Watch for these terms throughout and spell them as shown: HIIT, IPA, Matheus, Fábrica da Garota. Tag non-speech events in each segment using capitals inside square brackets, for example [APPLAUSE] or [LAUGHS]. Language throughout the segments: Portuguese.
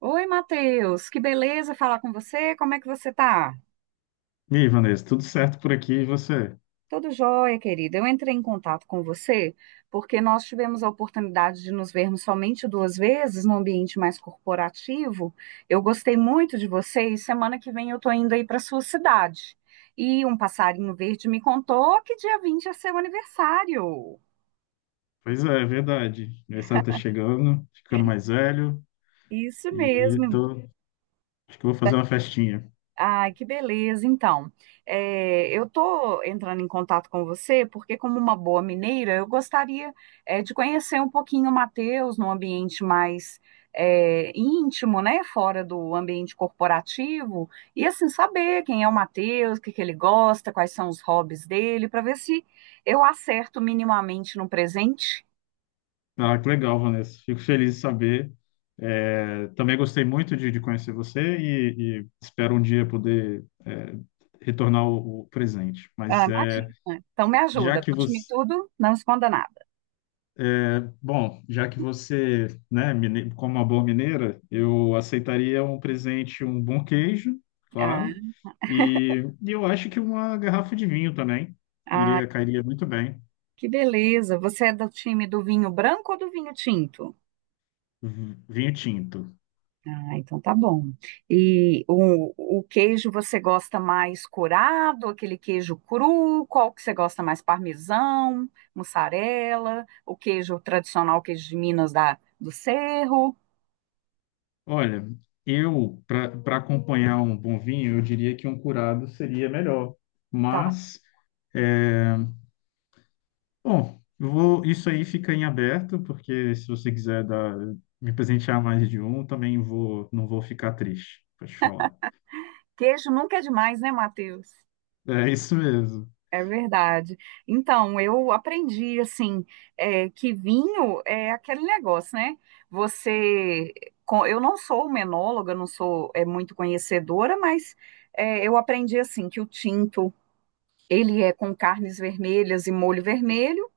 Oi, Matheus, que beleza falar com você. Como é que você tá? E aí, Vanessa, tudo certo por aqui e você? Tudo jóia, querida. Eu entrei em contato com você porque nós tivemos a oportunidade de nos vermos somente duas vezes no ambiente mais corporativo. Eu gostei muito de você e semana que vem eu tô indo aí para sua cidade. E um passarinho verde me contou que dia 20 é seu aniversário. Pois é, é verdade. Aniversário tá chegando, ficando mais velho Isso e mesmo. tô, acho que vou fazer uma festinha. Ai, que beleza. Então, eu estou entrando em contato com você porque, como uma boa mineira, eu gostaria, de conhecer um pouquinho o Matheus num ambiente mais, íntimo, né? Fora do ambiente corporativo. E, assim, saber quem é o Matheus, o que que ele gosta, quais são os hobbies dele, para ver se eu acerto minimamente num presente. Ah, que legal, Vanessa. Fico feliz de saber. É, também gostei muito de conhecer você e espero um dia poder retornar o presente. Ah, Mas imagina. Então, me já ajuda. que Conte-me você, tudo, não esconda nada. Já que você, né, como uma boa mineira, eu aceitaria um presente, um bom queijo, claro, e eu acho que uma garrafa de vinho também Ah. iria cairia muito bem. Que beleza. Você é do time do vinho branco ou do vinho tinto? Vinho tinto. Ah, então tá bom. E o queijo você gosta mais curado, aquele queijo cru? Qual que você gosta mais? Parmesão, mussarela, o queijo tradicional, queijo de Minas da, do Cerro? Olha, eu para acompanhar um bom vinho, eu diria que um curado seria melhor, Tá. mas é, Bom, isso aí fica em aberto, porque se você quiser me presentear mais de um, também vou, não vou ficar triste, pode falar. Queijo nunca é demais, né, Matheus? É isso mesmo. É verdade. Então, eu aprendi assim, que vinho é aquele negócio, né? Você, eu não sou menóloga, não sou muito conhecedora, mas eu aprendi assim que o tinto ele é com carnes vermelhas e molho vermelho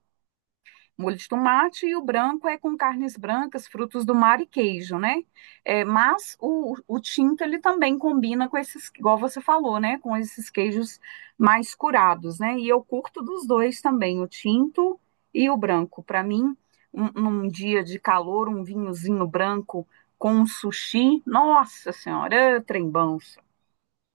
molho de tomate e o branco é com carnes brancas, frutos do mar e queijo, né? É, mas o tinto ele também combina com esses, igual você falou, né? Com esses queijos mais curados, né? E eu curto dos dois também, o tinto e o branco. Para mim, um, num dia de calor, um vinhozinho branco com um sushi, nossa senhora, trembão.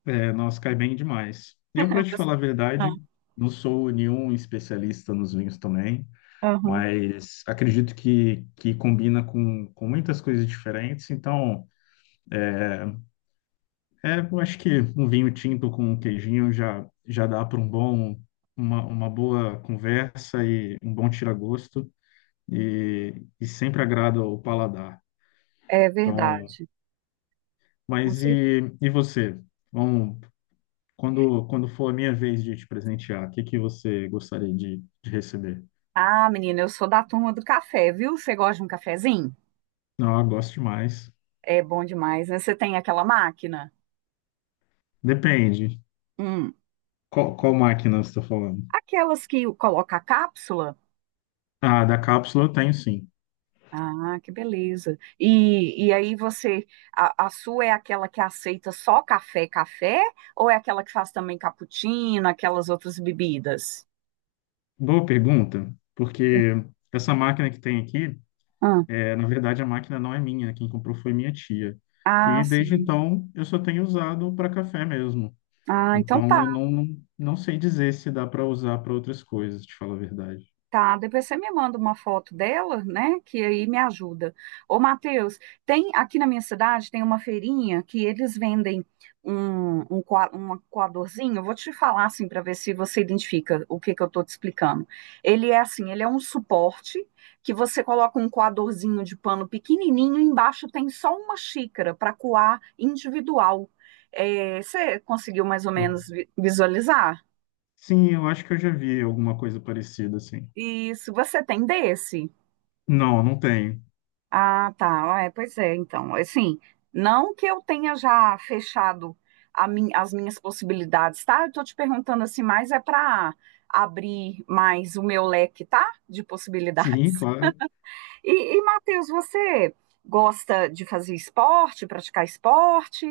É, nossa, cai bem demais. Eu, para [LAUGHS] te Você- falar a Ah, verdade, não sou nenhum especialista nos vinhos também, aham. mas acredito que combina com muitas coisas diferentes. Então, eu acho que um vinho tinto com um queijinho já dá para uma boa conversa e um bom tira-gosto e sempre agrada o paladar. É Então, verdade. Com mas certeza. e você? Vamos, quando for a minha vez de te presentear, o que que você gostaria de receber? Ah, menina, eu sou da turma do café, viu? Você gosta de um cafezinho? Não, eu gosto demais. É bom demais, né? Você tem aquela máquina? Depende. Hum. Qual máquina você está falando? Aquelas que coloca a cápsula? Ah, da cápsula eu tenho sim. Ah, que beleza. E aí você, a sua é aquela que aceita só café, café? Ou é aquela que faz também cappuccino, aquelas outras bebidas? Boa pergunta, porque essa máquina que tem aqui, Ah, na verdade a máquina não é minha, quem comprou foi minha tia. ah, E desde sim. então eu só tenho usado para café mesmo. Ah, então Então tá. eu não sei dizer se dá para usar para outras coisas, te falar a verdade. Tá, depois você me manda uma foto dela, né? Que aí me ajuda. Ô, Matheus, tem aqui na minha cidade tem uma feirinha que eles vendem um coadorzinho. Eu vou te falar assim para ver se você identifica o que que eu tô te explicando. Ele é assim, ele é um suporte que você coloca um coadorzinho de pano pequenininho, e embaixo tem só uma xícara para coar individual. É, você conseguiu mais ou menos visualizar? Sim, eu acho que eu já vi alguma coisa parecida assim. Isso, você tem desse? Não, não tenho. Ah, tá. Ah, é, pois é, então. Assim, não que eu tenha já fechado as minhas possibilidades, tá? Eu tô te perguntando assim, mas é para abrir mais o meu leque, tá? De Sim, possibilidades. claro. [LAUGHS] E Matheus, você gosta de fazer esporte, praticar esporte?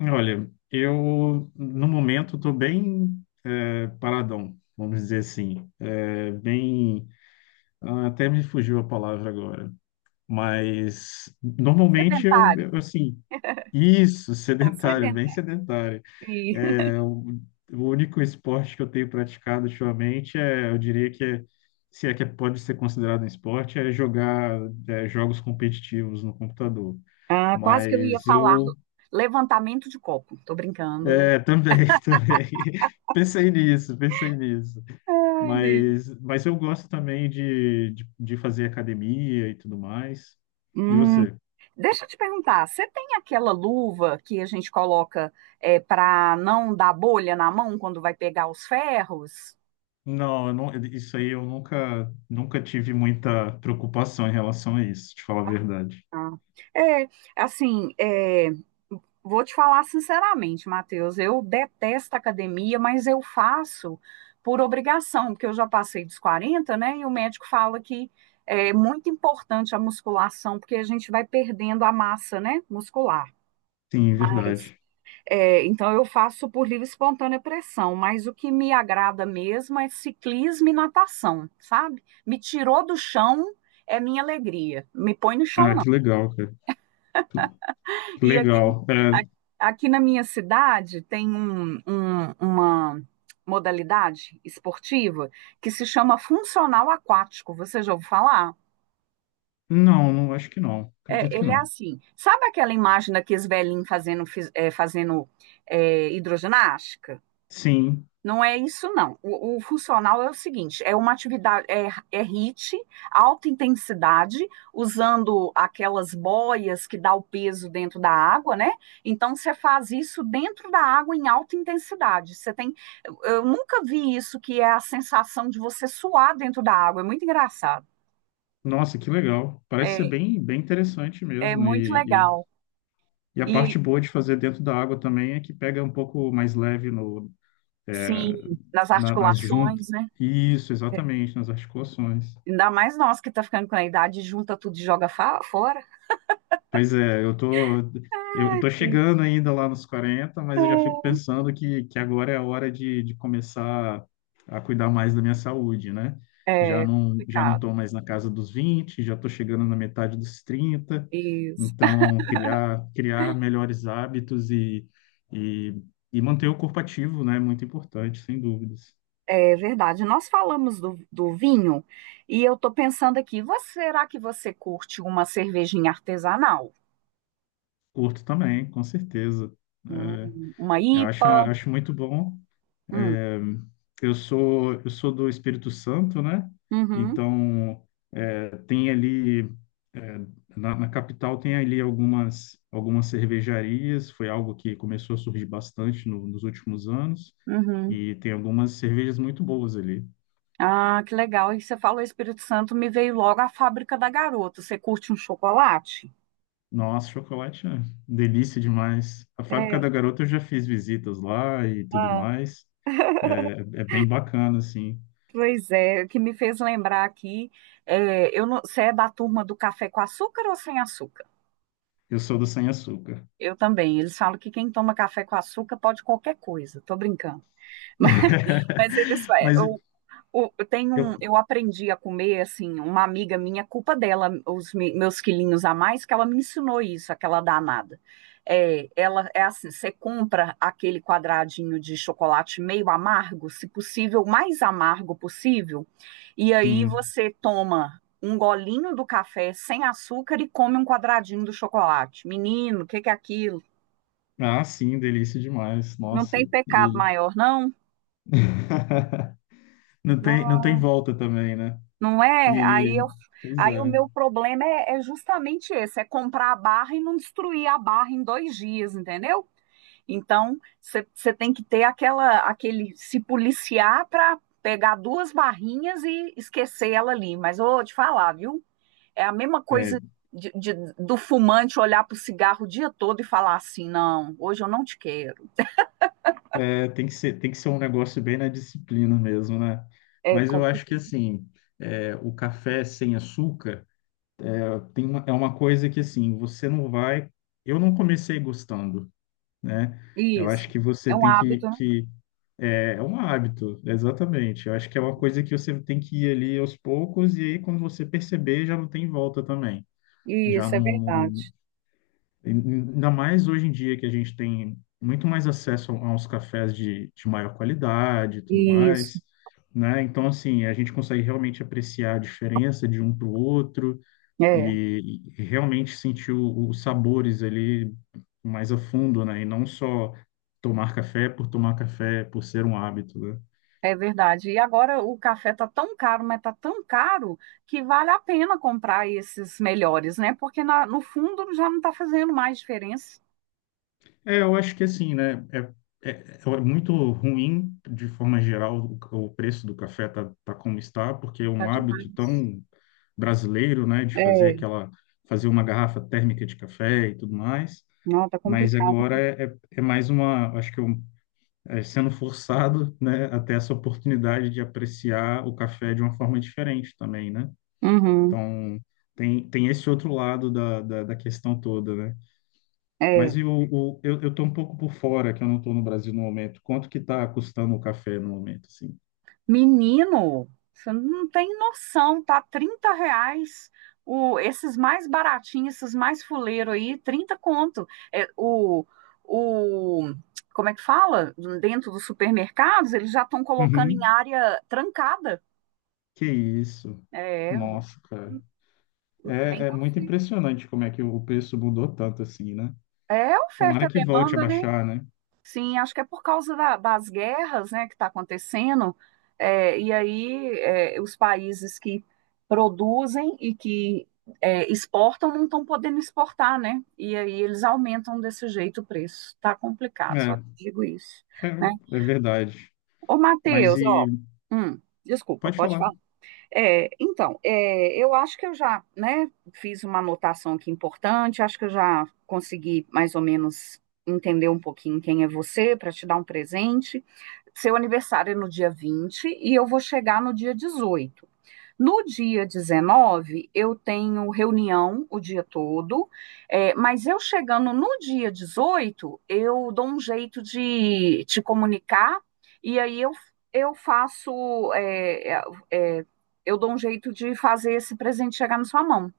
Olha, eu no momento estou bem paradão, vamos dizer assim. É, bem, ah, até me fugiu a palavra agora. Mas normalmente eu, Sedentário, eu, assim, isso, [LAUGHS] tá sedentário, bem sedentário. sedentário. E- [LAUGHS] É, o único esporte que eu tenho praticado ultimamente é, eu diria que é, se é que pode ser considerado um esporte, é jogar jogos competitivos no computador. Ah, quase que eu ia Mas falar eu levantamento de copo. Tô brincando. É, também, [LAUGHS] também. Pensei nisso, pensei nisso. Ai, Deus. Mas eu gosto também de fazer academia e tudo mais. E você? Deixa eu te perguntar, você tem aquela luva que a gente coloca para não dar bolha na mão quando vai pegar os ferros? Não, eu não, isso aí eu nunca tive muita preocupação em relação a isso, te falar a verdade. Ah, é, assim, vou te falar sinceramente, Matheus, eu detesto academia, mas eu faço por obrigação, porque eu já passei dos 40, né? E o médico fala que é muito importante a musculação, porque a gente vai perdendo a massa, né, muscular. Sim, Mas verdade. Então eu faço por livre e espontânea pressão, mas o que me agrada mesmo é ciclismo e natação, sabe? Me tirou do chão é minha alegria, me põe no chão Ah, não. que legal, cara. Que E aqui, legal. Aqui na minha cidade tem uma modalidade esportiva que se chama funcional aquático, você já ouviu falar? Não, não, acho que não. É, Acredito que ele é não. assim, sabe aquela imagem daqueles velhinhos fazendo hidroginástica? Sim. Não é isso, não. O funcional é o seguinte: é uma atividade, é HIIT, alta intensidade, usando aquelas boias que dá o peso dentro da água, né? Então você faz isso dentro da água em alta intensidade. Eu nunca vi isso que é a sensação de você suar dentro da água. É muito engraçado. Nossa, que legal. Parece ser É, bem, bem interessante é mesmo. muito E, legal. E a E parte boa de fazer dentro da água também é que pega um pouco mais leve no, é, sim, nas na- nas juntas. articulações, né? Isso, exatamente, nas articulações. Ainda mais nós que tá ficando com a idade, junta tudo e joga fora. Pois é, eu tô, eu, eu Ai, tô chegando ainda lá nos 40, mas eu já é. fico pensando que agora é a hora de começar a cuidar mais da minha saúde, né? É Já não complicado. tô mais na casa dos 20, já tô chegando na metade dos 30, Isso. então criar melhores hábitos e, e, e, manter o corpo ativo, né? É muito importante, sem dúvidas. É verdade. Nós falamos do vinho e eu estou pensando aqui, será que você curte uma cervejinha artesanal? Curto também, com certeza. Hum, É, uma eu acho, IPA? acho muito bom. Hum, Eu sou do Espírito Santo, né? uhum, Então, tem ali, eh, na capital, tem ali algumas cervejarias. Foi algo que começou a surgir bastante nos últimos anos. uhum. E tem algumas cervejas muito boas ali. Ah, que legal. E você falou Espírito Santo, me veio logo a Fábrica da Garota. Você curte um chocolate? Nossa, chocolate é delícia demais. A Fábrica É, da Garota eu já fiz visitas lá e tudo mais. É, é bem bacana, assim. pois é, o que me fez lembrar aqui, é, eu não- você é da turma do café com açúcar ou sem açúcar? Eu sou do sem açúcar. Eu também. Eles falam que quem toma café com açúcar pode qualquer coisa. Tô brincando. [LAUGHS] Mas, mas eles, [LAUGHS] Mas eu, tenho eu, um, eu aprendi a comer assim. Uma amiga minha, culpa dela, os meus quilinhos a mais, que ela me ensinou isso, aquela danada. É, ela é assim, você compra aquele quadradinho de chocolate meio amargo, se possível, o mais amargo possível, e aí sim, você toma um golinho do café sem açúcar e come um quadradinho do chocolate. Menino, o que que é aquilo? Ah, sim, delícia demais. Não tem Nossa, pecado e maior, não? [LAUGHS] não tem Não, volta também, né? não é? Aí, E eu, pois aí o meu problema é, justamente esse: é comprar a barra e não destruir a barra em 2 dias, entendeu? Então, você tem que ter aquela, aquele, se policiar para pegar duas barrinhas e esquecer ela ali. Mas eu vou te falar, viu? É a mesma é, coisa do fumante olhar para o cigarro o dia todo e falar assim: não, hoje eu não te quero. Tem que ser um negócio bem na disciplina mesmo, né? É Mas eu acho que complicado. assim, o café sem açúcar é uma coisa que assim, você não vai. Eu não comecei gostando, né? Eu acho Isso. que você É um tem que, hábito, né? que é um hábito, exatamente. Eu acho que é uma coisa que você tem que ir ali aos poucos e aí quando você perceber já não tem volta também. Já Isso, é não, verdade. Ainda mais hoje em dia que a gente tem muito mais acesso a uns cafés de maior qualidade e tudo Isso, mais, né? Então, assim, a gente consegue realmente apreciar a diferença de um para o outro é, e realmente sentir os sabores ali mais a fundo, né? E não só tomar café, por ser um hábito, né? é verdade. E agora o café tá tão caro, mas tá tão caro que vale a pena comprar esses melhores, né? Porque no fundo já não tá fazendo mais diferença. É, eu acho que assim, né? É, é, É muito ruim, de forma geral, o preço do café tá como está, porque é Tá um hábito demais. tão brasileiro, né? De fazer É, fazer uma garrafa térmica de café e tudo mais. não, tá Mas complicado. agora é, é, é mais uma, acho que é um, é sendo forçado, né? A ter essa oportunidade de apreciar o café de uma forma diferente também, né? Uhum, Então, tem esse outro lado da questão toda, né? é. Mas eu tô um pouco por fora, que eu não estou no Brasil no momento. Quanto que está custando o café no momento, assim? Menino, você não tem noção, tá? R$ 30. O, esses mais baratinhos, esses mais fuleiro aí, 30 conto. É, o, como é que fala? Dentro dos supermercados, eles já estão colocando em Uhum. área trancada. Que isso? É, Nossa, cara. o trem É tá muito feio. impressionante como é que o preço mudou tanto assim, né? É oferta Tomara e que volte a demanda, né? baixar, né? Sim, acho que é por causa das guerras, né, que está acontecendo, e aí os países que produzem e que exportam não estão podendo exportar, né? E aí eles aumentam desse jeito o preço. Tá complicado, só É, digo isso, é, né? é verdade. Ô, Mas Matheus, e ó, desculpa, Pode pode falar. falar. É, então, eu acho que eu já, né, fiz uma anotação aqui importante, acho que eu já consegui mais ou menos entender um pouquinho quem é você para te dar um presente. Seu aniversário é no dia 20 e eu vou chegar no dia 18. No dia 19 eu tenho reunião o dia todo, mas eu chegando no dia 18 eu dou um jeito de te comunicar e aí eu faço, é, é, é, eu dou um jeito de fazer esse presente chegar na sua mão,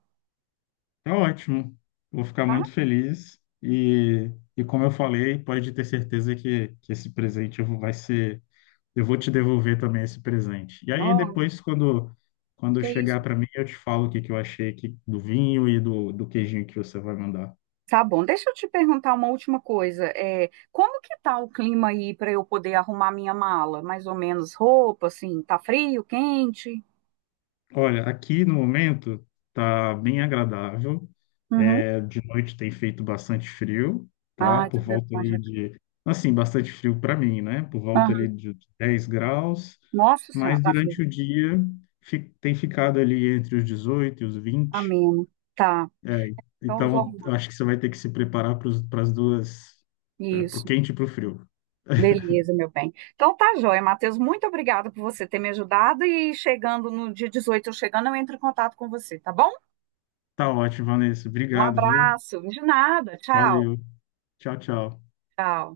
Tá ótimo. Vou ficar tá? muito feliz. E como eu falei, pode ter certeza que esse presente vai ser eu vou te devolver também esse presente. E aí Oh, depois, quando, que chegar isso? para mim, eu te falo o que eu achei aqui do vinho e do queijinho que você vai mandar. Tá bom. Deixa eu te perguntar uma última coisa. Como que tá o clima aí para eu poder arrumar minha mala? Mais ou menos roupa, assim, tá frio, quente? Olha, aqui no momento tá bem agradável. Uhum. É, de noite tem feito bastante frio, tá? Ai, Por tudo bem volta com a aí jaca. de, assim, bastante frio para mim, né? Por volta ali Aham. de 10 graus, Nossa senhora, mas tá feio. durante o dia tem ficado ali entre os 18 e os 20. Ameno. Tá. É, Então eu vou então, arrumar eu acho que você vai ter que se preparar para as duas, para o isso. quente e para o frio. Beleza, meu bem. Então tá joia, Matheus. Muito obrigada por você ter me ajudado. E chegando no dia 18 eu chegando, eu entro em contato com você, tá bom? Tá ótimo, Vanessa. Um Obrigado, viu? abraço. De nada. Tchau. Valeu. Tchau, tchau. Tchau.